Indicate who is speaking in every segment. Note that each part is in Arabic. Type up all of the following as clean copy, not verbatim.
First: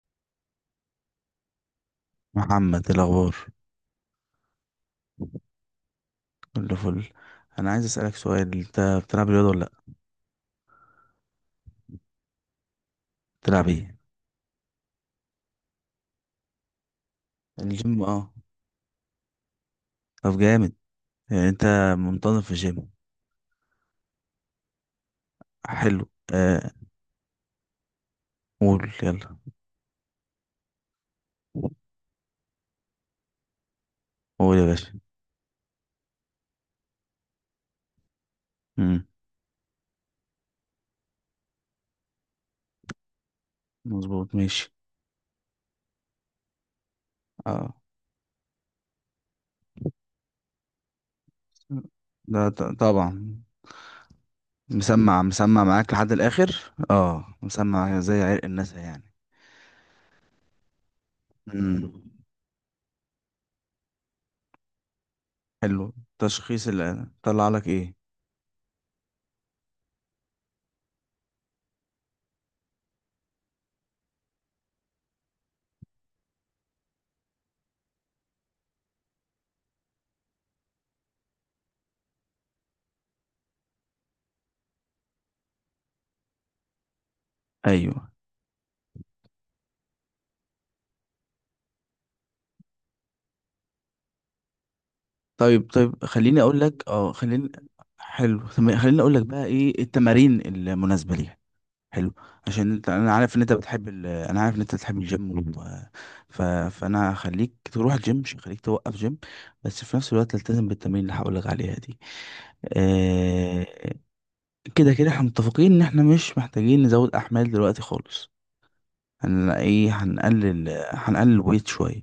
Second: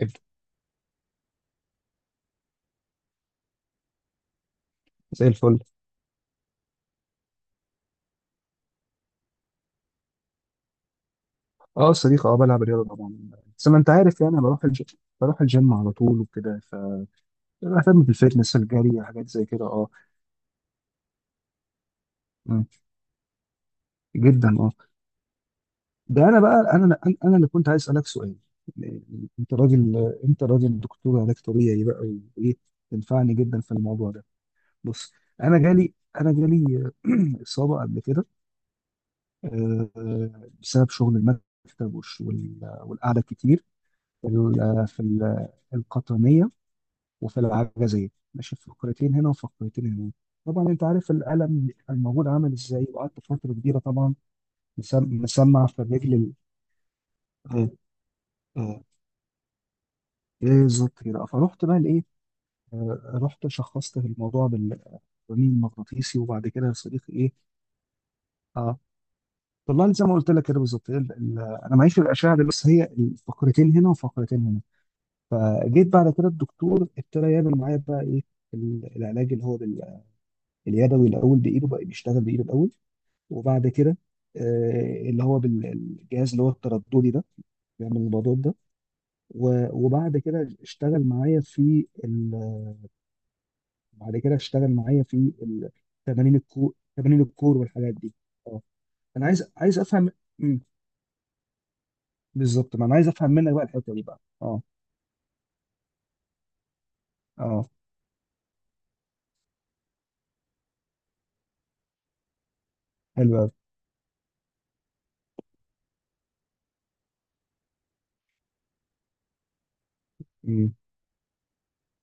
Speaker 1: إد-
Speaker 2: محمد، إيه الاخبار؟
Speaker 1: زي الفل.
Speaker 2: كله فل. انا عايز اسالك سؤال، انت بتلعب رياضه ولا لا؟
Speaker 1: اه صديق، اه بلعب رياضه طبعا.
Speaker 2: بتلعب
Speaker 1: بس ما انت
Speaker 2: ايه؟
Speaker 1: عارف يعني أنا بروح الجيم بروح الجيم على طول وكده.
Speaker 2: الجيم،
Speaker 1: بهتم
Speaker 2: اه.
Speaker 1: بالفتنس، الجري، حاجات زي كده، اه.
Speaker 2: طب جامد. يعني انت منتظم في
Speaker 1: مم.
Speaker 2: الجيم؟
Speaker 1: جدا اه.
Speaker 2: حلو،
Speaker 1: ده انا بقى
Speaker 2: آه.
Speaker 1: انا انا أنا اللي كنت عايز اسالك سؤال.
Speaker 2: قول يلا.
Speaker 1: انت راجل انت راجل دكتور علاج طبيعي بقى، وايه تنفعني جدا في الموضوع ده.
Speaker 2: قول يا باشا.
Speaker 1: بص، انا جالي انا جالي اصابه قبل كده،
Speaker 2: امم.
Speaker 1: آه، بسبب شغل المكتب والقعده كتير في
Speaker 2: مظبوط، ماشي.
Speaker 1: ال- في ال- القطنيه وفي
Speaker 2: اه،
Speaker 1: العجزية، ماشي فقرتين هنا وفقرتين هنا. طبعا انت عارف الألم الموجود
Speaker 2: ده
Speaker 1: عامل ازاي،
Speaker 2: طبعا.
Speaker 1: وقعدت فترة كبيرة طبعا.
Speaker 2: مسمع مسمع
Speaker 1: مسمع في
Speaker 2: معاك لحد
Speaker 1: الرجل
Speaker 2: الاخر،
Speaker 1: آه،
Speaker 2: مسمع زي عرق الناس
Speaker 1: آه،
Speaker 2: يعني.
Speaker 1: ايه ذكري بقى، فرحت بقى
Speaker 2: امم.
Speaker 1: لايه. رحت شخصت الموضوع بالرنين
Speaker 2: حلو،
Speaker 1: المغناطيسي، وبعد كده
Speaker 2: تشخيص
Speaker 1: يا
Speaker 2: اللي
Speaker 1: صديقي ايه.
Speaker 2: طلع لك ايه؟
Speaker 1: اه، طلع لي زي ما قلت لك كده بالظبط، انا معيش في الاشعه دي، بس هي فقرتين هنا وفقرتين هنا. فجيت بعد كده الدكتور ابتدى يعمل معايا بقى ايه، العلاج اللي هو اليدوي الاول بايده، بقى بيشتغل بايده الاول، وبعد كده اللي هو بالجهاز اللي هو الترددي ده، بيعمل
Speaker 2: ايوه.
Speaker 1: البضات ده، وبعد كده اشتغل معايا في بعد كده اشتغل معايا في
Speaker 2: طيب
Speaker 1: ال-
Speaker 2: طيب،
Speaker 1: تمارين
Speaker 2: خليني اقول
Speaker 1: الكور،
Speaker 2: لك، اه
Speaker 1: تمارين
Speaker 2: خليني
Speaker 1: الكور والحاجات دي.
Speaker 2: حلو
Speaker 1: اه،
Speaker 2: تمام، خليني اقول
Speaker 1: انا
Speaker 2: لك بقى
Speaker 1: عايز
Speaker 2: ايه
Speaker 1: افهم.
Speaker 2: التمارين
Speaker 1: مم.
Speaker 2: المناسبه ليها. حلو. عشان
Speaker 1: بالظبط، ما
Speaker 2: انت،
Speaker 1: انا عايز افهم منك بقى الحته دي بقى،
Speaker 2: انا عارف ان
Speaker 1: اه
Speaker 2: انت بتحب الجيم، ف... فانا هخليك
Speaker 1: اه.
Speaker 2: تروح الجيم مش هخليك توقف جيم. بس في نفس الوقت تلتزم بالتمارين اللي هقول لك عليها دي.
Speaker 1: حلو قوي.
Speaker 2: آه... كده كده احنا متفقين ان احنا مش محتاجين نزود احمال دلوقتي خالص. هن ايه هنقلل
Speaker 1: مم.
Speaker 2: هنقلل ويت شويه.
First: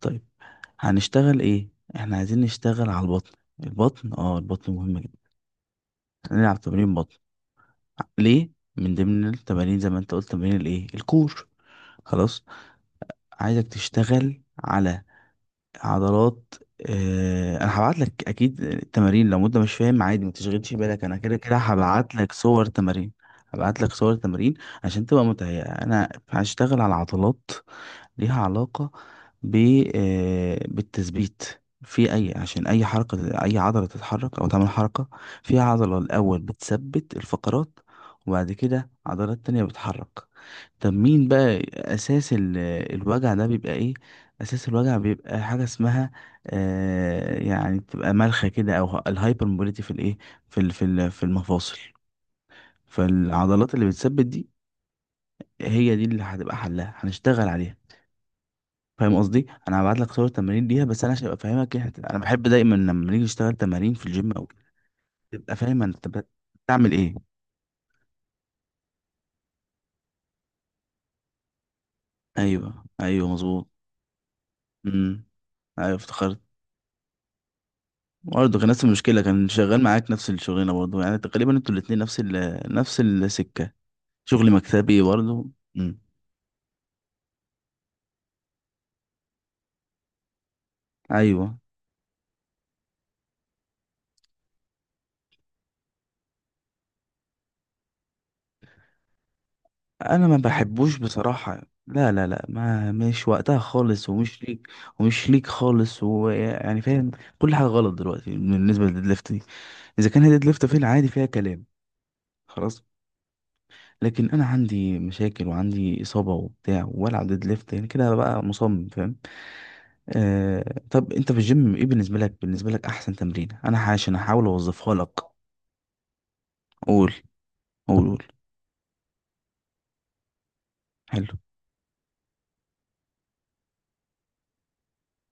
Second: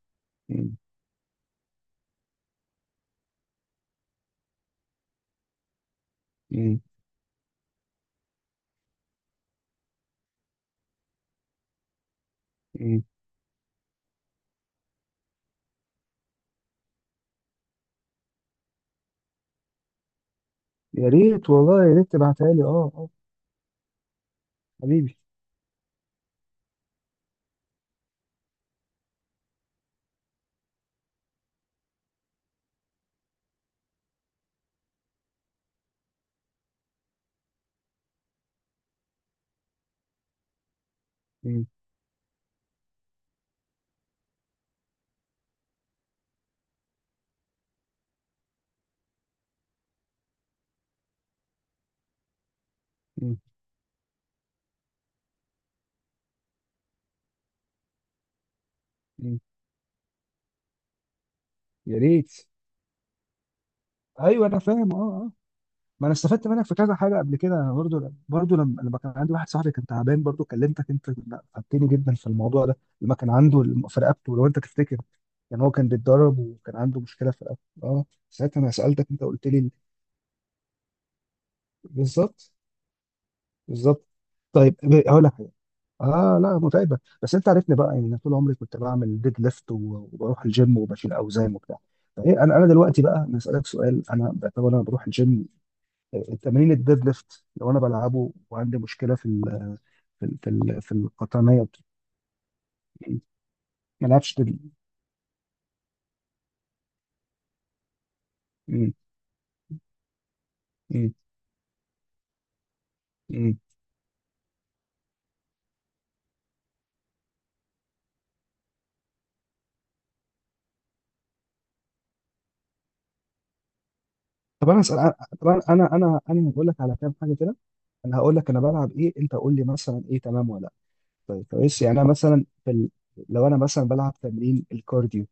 Speaker 2: طيب،
Speaker 1: مم.
Speaker 2: هنشتغل ايه؟ احنا عايزين نشتغل على البطن. البطن مهم جدا. هنلعب
Speaker 1: مم.
Speaker 2: تمارين بطن. ليه؟ من ضمن التمارين زي ما انت قلت تمارين الكور. خلاص.
Speaker 1: مم.
Speaker 2: عايزك تشتغل على عضلات. اه انا هبعت لك اكيد التمارين لو انت مش فاهم عادي، ما تشغلش بالك،
Speaker 1: يا
Speaker 2: انا كده
Speaker 1: ريت
Speaker 2: كده
Speaker 1: والله، يا ريت
Speaker 2: هبعت لك
Speaker 1: تبعتها لي،
Speaker 2: صور
Speaker 1: اه اه.
Speaker 2: تمارين. هبعت لك صور تمارين عشان
Speaker 1: حبيبي.
Speaker 2: تبقى متهيئة. انا هشتغل على عضلات ليها علاقة ب آه، بالتثبيت. في أي عشان أي حركة، أي عضلة تتحرك أو تعمل حركة، فيها عضلة الأول بتثبت الفقرات، وبعد كده عضلات تانية بتحرك. طب مين بقى
Speaker 1: مم.
Speaker 2: أساس الوجع ده بيبقى إيه؟ أساس الوجع بيبقى حاجة اسمها، يعني بتبقى ملخة كده أو الهايبر موبيليتي في الإيه؟ في المفاصل.
Speaker 1: مم.
Speaker 2: فالعضلات اللي بتثبت دي، هي دي اللي هتبقى حلها، هنشتغل عليها. فاهم
Speaker 1: مم.
Speaker 2: قصدي؟ انا هبعت لك صور تمارين ليها، بس انا عشان ابقى فاهمك يعني،
Speaker 1: يا
Speaker 2: انا
Speaker 1: ريت.
Speaker 2: بحب دايما لما نيجي نشتغل تمارين في الجيم او
Speaker 1: ايوه انا
Speaker 2: كده،
Speaker 1: فاهم، اه آه.
Speaker 2: تبقى فاهم
Speaker 1: ما
Speaker 2: انت
Speaker 1: انا استفدت منك في
Speaker 2: بتعمل
Speaker 1: كذا
Speaker 2: ايه.
Speaker 1: حاجه قبل كده، انا برضو لما كان عندي واحد صاحبي كان تعبان، برضو كلمتك انت، لا، فادتني جدا في الموضوع ده
Speaker 2: ايوه
Speaker 1: لما
Speaker 2: ايوه،
Speaker 1: كان عنده
Speaker 2: مظبوط.
Speaker 1: في رقبته، لو انت تفتكر.
Speaker 2: امم.
Speaker 1: هو كان
Speaker 2: ايوه،
Speaker 1: بيتدرب
Speaker 2: افتكرت.
Speaker 1: وكان عنده مشكله في رقبته، اه
Speaker 2: برضه
Speaker 1: ساعتها
Speaker 2: كان
Speaker 1: انا
Speaker 2: نفس
Speaker 1: سالتك،
Speaker 2: المشكله،
Speaker 1: انت قلت
Speaker 2: كان
Speaker 1: لي
Speaker 2: شغال معاك نفس الشغلانه برضه، يعني تقريبا انتوا الاتنين نفس
Speaker 1: بالظبط
Speaker 2: نفس السكه.
Speaker 1: بالظبط.
Speaker 2: شغل
Speaker 1: طيب،
Speaker 2: مكتبي
Speaker 1: هقول لك حاجه.
Speaker 2: برضه. امم.
Speaker 1: اه لا متعبه، بس انت عارفني بقى، يعني انا طول عمري كنت بعمل ديد ليفت وبروح الجيم وبشيل اوزان
Speaker 2: ايوه،
Speaker 1: وبتاع. فايه انا، دلوقتي بقى انا اسالك سؤال، انا بعتبر انا بروح الجيم، تمرين الديد ليفت لو انا بلعبه وعندي مشكله في ال في
Speaker 2: انا ما
Speaker 1: ال في, ال في
Speaker 2: بحبوش
Speaker 1: القطنيه
Speaker 2: بصراحه. لا لا لا، ما مش وقتها
Speaker 1: ما
Speaker 2: خالص
Speaker 1: العبش
Speaker 2: ومش ليك.
Speaker 1: ديد.
Speaker 2: ومش ليك خالص، ويعني فاهم، كل حاجه غلط دلوقتي بالنسبه
Speaker 1: مم.
Speaker 2: للديد ليفت دي. اذا كان هيد ليفت في العادي
Speaker 1: مم.
Speaker 2: فيها كلام، خلاص.
Speaker 1: مم.
Speaker 2: لكن انا عندي مشاكل وعندي اصابه وبتاع والعب ديد ليفت، يعني كده بقى مصمم، فاهم. طب انت في الجيم، ايه بالنسبه لك، بالنسبه لك احسن تمرين، عشان احاول
Speaker 1: طب انا
Speaker 2: اوظفها لك.
Speaker 1: أسأل، طب انا هقول لك على
Speaker 2: قول،
Speaker 1: كام حاجه كده.
Speaker 2: قول،
Speaker 1: انا
Speaker 2: قول.
Speaker 1: هقول لك انا بلعب ايه، انت قول لي مثلا ايه تمام ولا لا.
Speaker 2: حلو.
Speaker 1: طيب كويس، يعني انا مثلا في لو انا مثلا بلعب تمرين الكارديو،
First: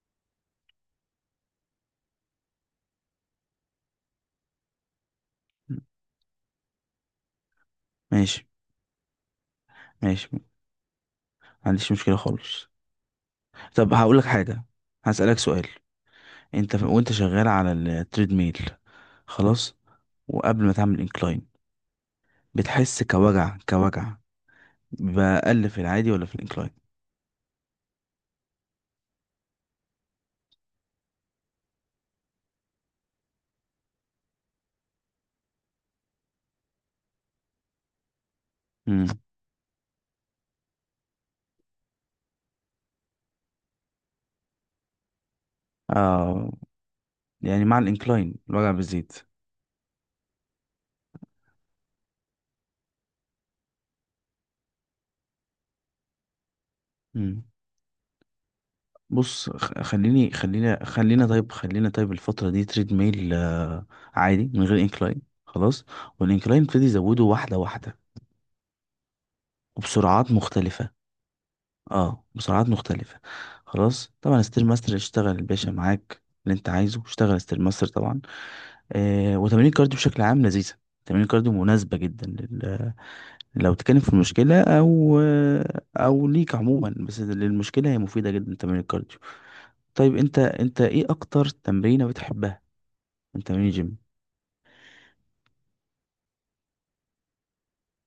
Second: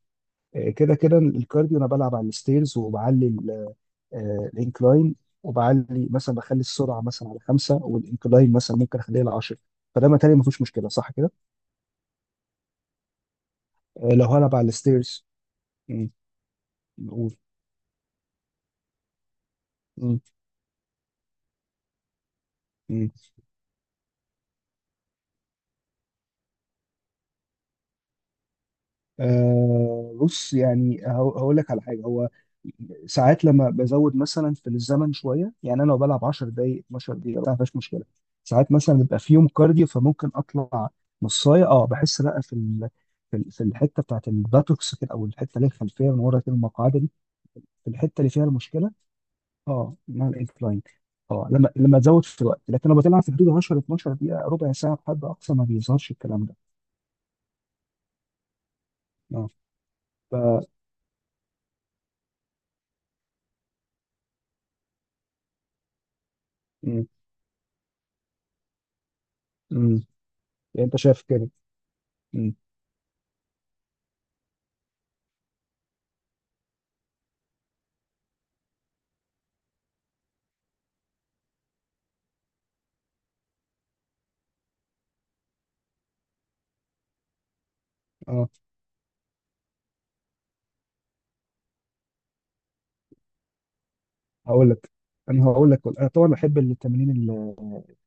Speaker 1: كده كده الكارديو، انا بلعب على الستيرز وبعلي الانكلاين، وبعلي مثلا بخلي السرعه مثلا على خمسه
Speaker 2: ماشي،
Speaker 1: والانكلاين مثلا ممكن اخليها على 10، فده
Speaker 2: ماشي،
Speaker 1: متهيألي
Speaker 2: ما
Speaker 1: ما فيهوش مشكله، صح كده.
Speaker 2: عنديش مشكله خالص. طب هقول لك
Speaker 1: لو هلعب
Speaker 2: حاجه،
Speaker 1: على الستيرز.
Speaker 2: هسالك سؤال،
Speaker 1: مم.
Speaker 2: انت وانت
Speaker 1: نقول.
Speaker 2: شغال على التريد ميل، خلاص،
Speaker 1: مم.
Speaker 2: وقبل ما تعمل انكلاين بتحس
Speaker 1: مم.
Speaker 2: كوجع كوجع بأقل في العادي ولا في الانكلاين؟
Speaker 1: بص، يعني هقول لك على حاجه، هو ساعات لما بزود مثلا في الزمن شويه، يعني انا لو بلعب 10 دقائق 12 دقيقه ما فيهاش مشكله. ساعات مثلا
Speaker 2: مم.
Speaker 1: بيبقى في يوم كارديو فممكن اطلع نصايه، اه بحس لا في في الحته بتاعت الباتوكس كده، او الحته اللي هي الخلفيه من ورا
Speaker 2: آه
Speaker 1: كده، المقعده دي،
Speaker 2: يعني مع
Speaker 1: في الحته اللي
Speaker 2: الانكلاين
Speaker 1: فيها
Speaker 2: الوجع
Speaker 1: المشكله،
Speaker 2: بيزيد.
Speaker 1: اه مع الانكلاين. اه، لما تزود في الوقت، لكن لو بتلعب في حدود 10 12 دقيقه، ربع ساعه بحد اقصى ما بيظهرش الكلام ده.
Speaker 2: مم.
Speaker 1: اه
Speaker 2: بص، خ- خليني
Speaker 1: ف
Speaker 2: خلينا خلينا طيب خلينا طيب الفترة دي تريد ميل، عادي من غير انكلاين خلاص. والانكلاين ابتدي
Speaker 1: مم.
Speaker 2: يزوده واحدة واحدة
Speaker 1: مم.
Speaker 2: وبسرعات
Speaker 1: يعني
Speaker 2: مختلفة.
Speaker 1: انت شايف كده.
Speaker 2: اه،
Speaker 1: مم.
Speaker 2: بسرعات مختلفة. خلاص، طبعا ستير ماستر، اشتغل الباشا معاك اللي انت عايزه، اشتغل ستير ماستر طبعا. وتمارين الكارديو بشكل عام لذيذة. تمارين الكارديو مناسبة جدا لو تتكلم في المشكلة أو ليك عموما، بس للمشكلة هي مفيدة
Speaker 1: اه
Speaker 2: جدا تمارين الكارديو. طيب، أنت إيه أكتر تمرينة بتحبها من تمارين الجيم؟
Speaker 1: هقول لك، انا طبعا بحب التمارين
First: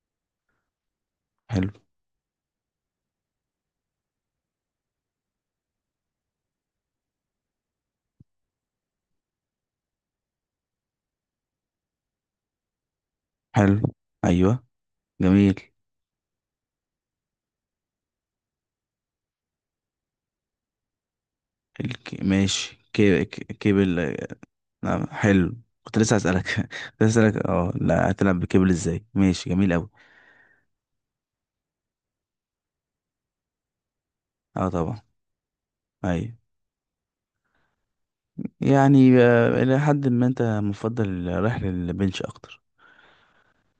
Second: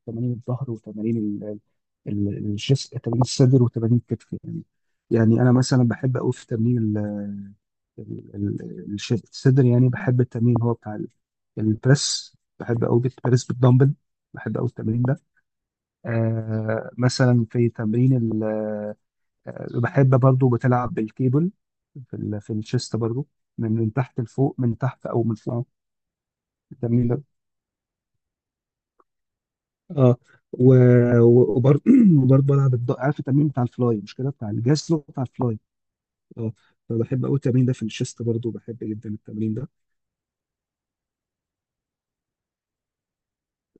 Speaker 1: تمارين الظهر وتمارين
Speaker 2: حلو
Speaker 1: الجس، تمارين الصدر وتمارين الكتف، يعني يعني انا مثلا بحب قوي في تمرين الصدر، يعني بحب التمرين هو بتاع البريس، بحب قوي البريس
Speaker 2: حلو.
Speaker 1: بالدمبل، بحب
Speaker 2: أيوه.
Speaker 1: قوي التمرين ده.
Speaker 2: جميل.
Speaker 1: مثلا في تمرين، بحب برضو بتلعب بالكيبل في في
Speaker 2: ماشي،
Speaker 1: الشيست برضو، من
Speaker 2: كيبل.
Speaker 1: تحت لفوق، من تحت
Speaker 2: نعم،
Speaker 1: او من
Speaker 2: حلو.
Speaker 1: فوق،
Speaker 2: كنت لسه هسألك. كنت
Speaker 1: التمرين ده.
Speaker 2: لسه هسألك، لا، هتلعب بكيبل ازاي، ماشي جميل أوي.
Speaker 1: اه، و... و- وبر- وبرضه بلعب عارف التمرين بتاع الفلاي، مش كده، بتاع
Speaker 2: اه،
Speaker 1: الجسر
Speaker 2: طبعا.
Speaker 1: بتاع الفلاي،
Speaker 2: أيوه.
Speaker 1: اه. فبحب قوي التمرين ده في الشيست، برضه بحب جدا
Speaker 2: يعني
Speaker 1: التمرين ده،
Speaker 2: إلى حد ما أنت مفضل رايح للبنش أكتر.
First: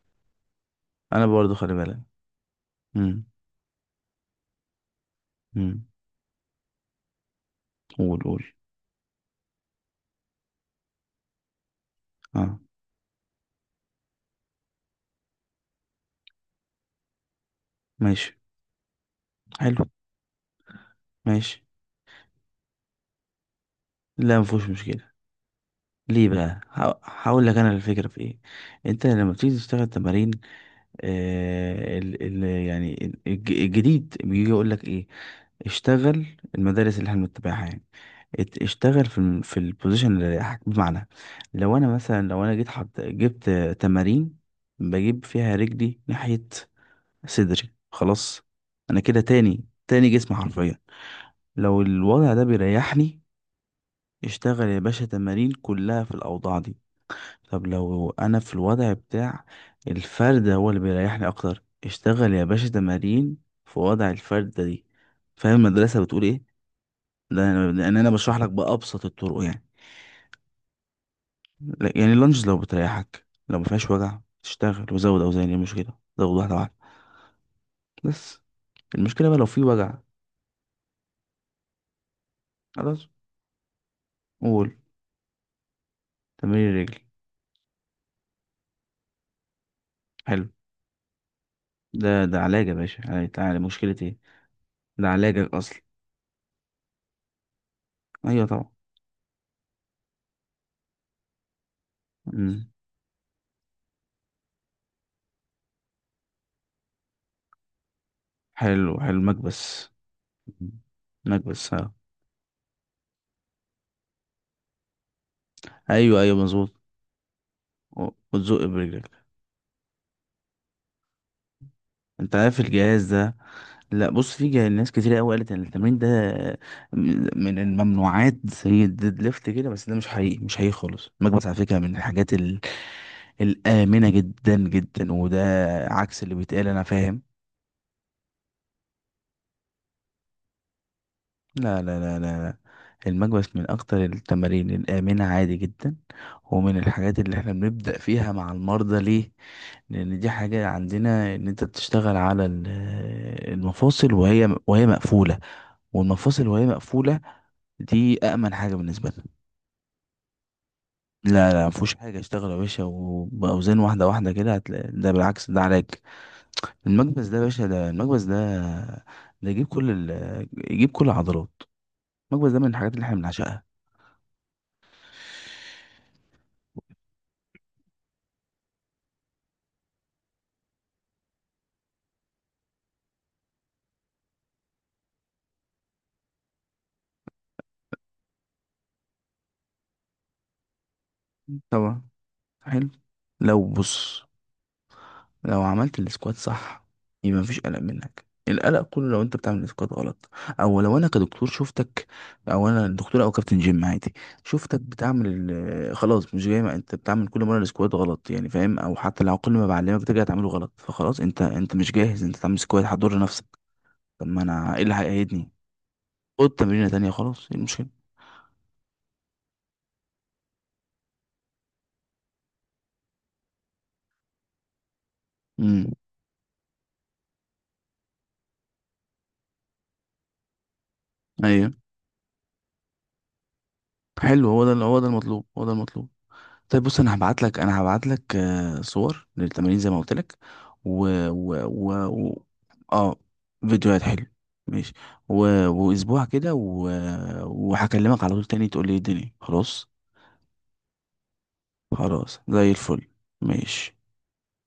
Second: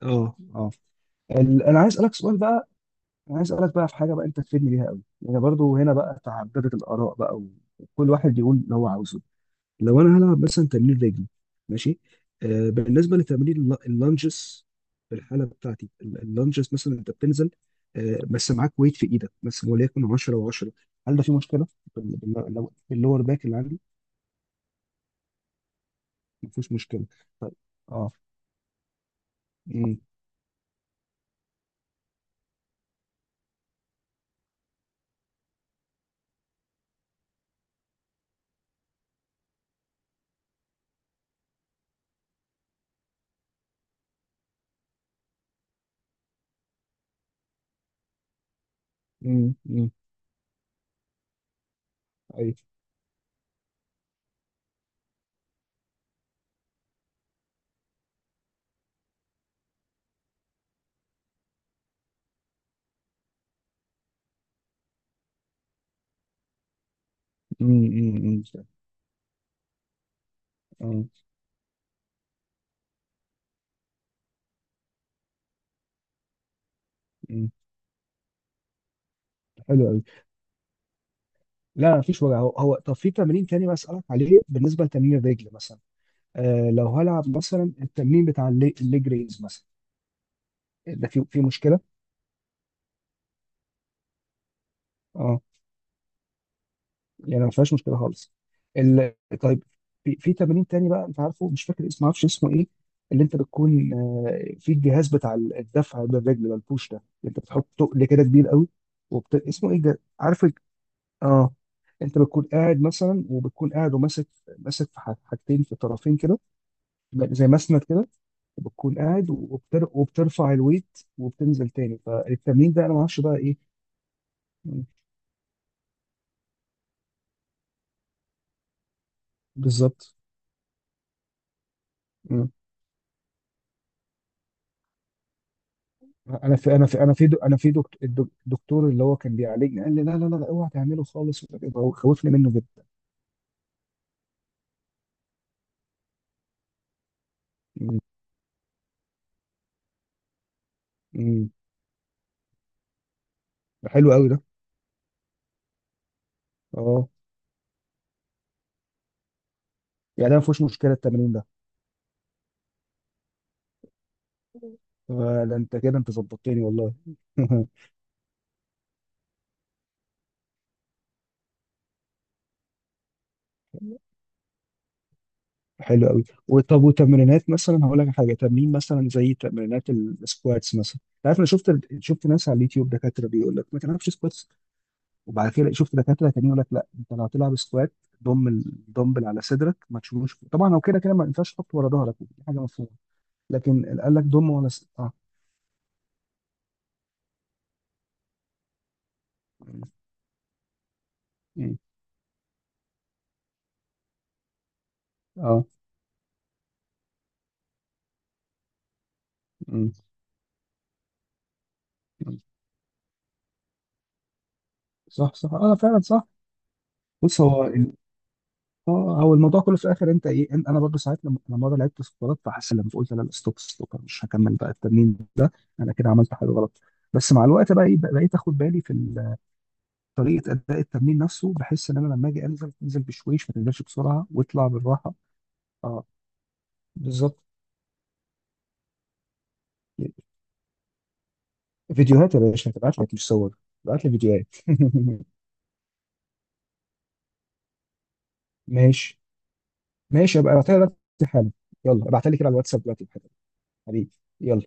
Speaker 1: اه اه.
Speaker 2: أنا برضو خلي
Speaker 1: انا عايز
Speaker 2: بالك.
Speaker 1: اسالك سؤال بقى،
Speaker 2: امم،
Speaker 1: انا عايز اسالك بقى في حاجه بقى انت تفيدني بيها قوي، يعني برضه
Speaker 2: امم.
Speaker 1: هنا بقى تعددت الاراء بقى وكل
Speaker 2: قول،
Speaker 1: واحد
Speaker 2: قول.
Speaker 1: يقول اللي هو عاوزه. لو انا هلعب مثلا تمرين رجل، ماشي،
Speaker 2: اه،
Speaker 1: بالنسبه لتمرين اللانجز، في الحاله بتاعتي اللانجز مثلا انت بتنزل،
Speaker 2: ماشي،
Speaker 1: بس معاك ويت في ايدك بس،
Speaker 2: حلو،
Speaker 1: وليكن 10 و10، هل ده في
Speaker 2: ماشي.
Speaker 1: مشكله لو اللور باك اللي عندي،
Speaker 2: لا، مفيهوش مشكلة، ليه
Speaker 1: ما
Speaker 2: بقى،
Speaker 1: فيهوش مشكله،
Speaker 2: هقول
Speaker 1: طيب،
Speaker 2: لك انا الفكرة
Speaker 1: اه.
Speaker 2: في ايه. انت لما بتيجي تشتغل
Speaker 1: امم.
Speaker 2: تمارين، آه ال ال يعني ال- الج- الجديد بيجي يقول لك ايه؟ اشتغل. المدارس اللي احنا بنتبعها يعني، اشتغل في البوزيشن اللي رايحك. بمعنى، لو انا مثلا، لو انا جيت جبت تمارين بجيب فيها رجلي ناحية صدري، خلاص، انا كده
Speaker 1: امم.
Speaker 2: تاني
Speaker 1: امم.
Speaker 2: تاني جسم حرفيا. لو الوضع ده
Speaker 1: ايوه.
Speaker 2: بيريحني، اشتغل يا باشا تمارين كلها في الأوضاع دي. طب لو أنا في الوضع بتاع الفردة هو اللي بيريحني أكتر، اشتغل يا باشا تمارين في وضع الفردة دي. فاهم المدرسة بتقول إيه؟ ده
Speaker 1: امم.
Speaker 2: لأن أنا بشرح
Speaker 1: امم.
Speaker 2: لك بأبسط الطرق، يعني
Speaker 1: امم.
Speaker 2: يعني اللانجز لو بتريحك، لو مفيهاش وجع، تشتغل وزود أوزان، إيه المشكلة، زود واحدة واحدة،
Speaker 1: امم.
Speaker 2: بس المشكلة بقى لو في
Speaker 1: حلو
Speaker 2: وجع.
Speaker 1: قوي. لا ما فيش وجع هو هو، طب
Speaker 2: خلاص،
Speaker 1: في تمرين تاني بسألك عليه،
Speaker 2: قول.
Speaker 1: بالنسبه لتمرين الرجل مثلا،
Speaker 2: تمارين
Speaker 1: لو
Speaker 2: الرجل،
Speaker 1: هلعب مثلا التمرين بتاع الليج ريز مثلا،
Speaker 2: حلو.
Speaker 1: ده في مشكله.
Speaker 2: ده علاج يا باشا، يعني تعالى، مشكلة إيه؟ ده
Speaker 1: اه
Speaker 2: علاجك أصلا.
Speaker 1: يعني ما فيهاش مشكله خالص
Speaker 2: أيوه طبعا.
Speaker 1: ال... طيب في تمرين تاني بقى، انت عارفه مش فاكر اسمه، ما اعرفش اسمه
Speaker 2: مم.
Speaker 1: ايه، اللي انت بتكون في الجهاز بتاع الدفع بالرجل ده، البوش ده، اللي انت بتحط تقل كده كبير قوي
Speaker 2: حلو، حلو،
Speaker 1: اسمه ايه
Speaker 2: مكبس.
Speaker 1: ده، عارف اه.
Speaker 2: مكبس، ها.
Speaker 1: انت بتكون قاعد مثلا، وبتكون قاعد وماسك، ماسك في حاجتين في الطرفين
Speaker 2: ايوه ايوه،
Speaker 1: كده،
Speaker 2: مظبوط.
Speaker 1: زي مسند كده،
Speaker 2: وتزق
Speaker 1: وبتكون
Speaker 2: برجلك.
Speaker 1: قاعد وبترفع الويت وبتنزل تاني،
Speaker 2: انت عارف
Speaker 1: فالتمرين ده انا ما
Speaker 2: الجهاز
Speaker 1: اعرفش بقى
Speaker 2: ده؟
Speaker 1: ايه.
Speaker 2: لا، بص، ناس كتير قوي قالت ان التمرين ده من الممنوعات زي الديد ليفت كده، بس ده مش
Speaker 1: بالظبط.
Speaker 2: حقيقي، مش حقيقي خالص. المكبس على فكره من الحاجات الامنه جدا جدا، وده عكس اللي بيتقال، انا فاهم.
Speaker 1: انا في دكتور، الدكتور اللي هو كان بيعالجني قال لي لا لا لا لا، اوعى تعمله خالص ومش عارف إيه.
Speaker 2: لا
Speaker 1: هو
Speaker 2: لا لا لا
Speaker 1: خوفني منه
Speaker 2: لا.
Speaker 1: جدا.
Speaker 2: المكبس من اكتر التمارين الامنه، عادي جدا، ومن الحاجات اللي احنا بنبدا
Speaker 1: أمم.
Speaker 2: فيها مع المرضى. ليه؟ لان دي حاجة عندنا ان
Speaker 1: أمم.
Speaker 2: انت بتشتغل على
Speaker 1: ده حلو
Speaker 2: المفاصل
Speaker 1: قوي ده.
Speaker 2: وهي مقفولة. والمفاصل وهي
Speaker 1: اه
Speaker 2: مقفولة، دي أأمن حاجة بالنسبة لنا.
Speaker 1: يعني ده ما فيهوش مشكله التمرين ده.
Speaker 2: لا لا، مفيهوش حاجة، اشتغل يا باشا وبأوزان واحدة واحدة كده، هتلاقي ده بالعكس
Speaker 1: ده
Speaker 2: ده
Speaker 1: انت
Speaker 2: علاج.
Speaker 1: كده، انت ظبطتني والله.
Speaker 2: المكبس ده يا باشا، ده المكبس ده، ده يجيب يجيب كل العضلات. المكبس ده من الحاجات اللي احنا بنعشقها.
Speaker 1: حلو قوي. وطب، وتمرينات مثلا، هقول لك حاجه، تمرين مثلا زي تمرينات السكواتس مثلا، انت عارف انا شفت ناس على اليوتيوب دكاتره بيقول لك ما تعرفش سكواتس، وبعد كده شفت دكاتره تانيين يقول لك لا، انت لو هتلعب سكوات ضم الدمبل على صدرك ما تشيلوش، طبعا هو كده كده ما ينفعش تحطه ورا
Speaker 2: طبعا.
Speaker 1: ظهرك، دي حاجه
Speaker 2: حلو.
Speaker 1: مفهومه،
Speaker 2: لو
Speaker 1: لكن قال
Speaker 2: بص،
Speaker 1: لك ضم ولا اه.
Speaker 2: لو عملت السكوات صح، يبقى مفيش قلق منك. القلق كله لو انت بتعمل السكوات غلط، او لو انا كدكتور
Speaker 1: مم.
Speaker 2: شفتك، او انا دكتور او كابتن جيم عادي، شفتك بتعمل
Speaker 1: اه.
Speaker 2: خلاص مش جاي، ما انت بتعمل كل مره السكوات غلط، يعني فاهم، او حتى لو كل ما
Speaker 1: مم.
Speaker 2: بعلمك ترجع تعمله غلط، فخلاص انت مش جاهز انت
Speaker 1: مم.
Speaker 2: تعمل سكوات، هتضر نفسك. طب ما انا ايه اللي
Speaker 1: صح
Speaker 2: هيقيدني؟
Speaker 1: صح، اه فعلا صح.
Speaker 2: خد تمرينه تانية،
Speaker 1: بص
Speaker 2: خلاص، ايه
Speaker 1: هو
Speaker 2: المشكله؟
Speaker 1: اه، هو الموضوع كله في الاخر، انت ايه، انا برضو ساعات، لما مره لعبت سكوات فحسيت، لما قلت لا لا ستوب ستوب، أنا مش هكمل بقى التمرين ده،
Speaker 2: امم.
Speaker 1: انا كده عملت حاجه غلط. بس مع الوقت بقى ايه، بقيت اخد بالي في طريقه اداء التمرين نفسه،
Speaker 2: ايوه.
Speaker 1: بحس ان انا لما اجي انزل، انزل بشويش، ما تنزلش بسرعه
Speaker 2: حلو، هو
Speaker 1: واطلع
Speaker 2: ده هو ده
Speaker 1: بالراحه،
Speaker 2: المطلوب، هو ده
Speaker 1: اه
Speaker 2: المطلوب. طيب بص، انا
Speaker 1: بالظبط.
Speaker 2: هبعت لك انا هبعت لك صور للتمارين زي ما قلت لك. و و و
Speaker 1: فيديوهات يا
Speaker 2: و-
Speaker 1: باشا، هتبعت لك
Speaker 2: اه،
Speaker 1: مش صور،
Speaker 2: فيديوهات،
Speaker 1: هتبعت لي
Speaker 2: حلو،
Speaker 1: فيديوهات.
Speaker 2: ماشي. و... واسبوع كده، وهكلمك على طول تاني، تقول لي إيه
Speaker 1: ماشي،
Speaker 2: الدنيا. خلاص،
Speaker 1: ماشي ابقى ابعتها لك دلوقتي حالا، يلا ابعتها لي
Speaker 2: خلاص
Speaker 1: كده على
Speaker 2: زي
Speaker 1: الواتساب
Speaker 2: الفل،
Speaker 1: دلوقتي حالا.
Speaker 2: ماشي.
Speaker 1: حبيبي، يلا.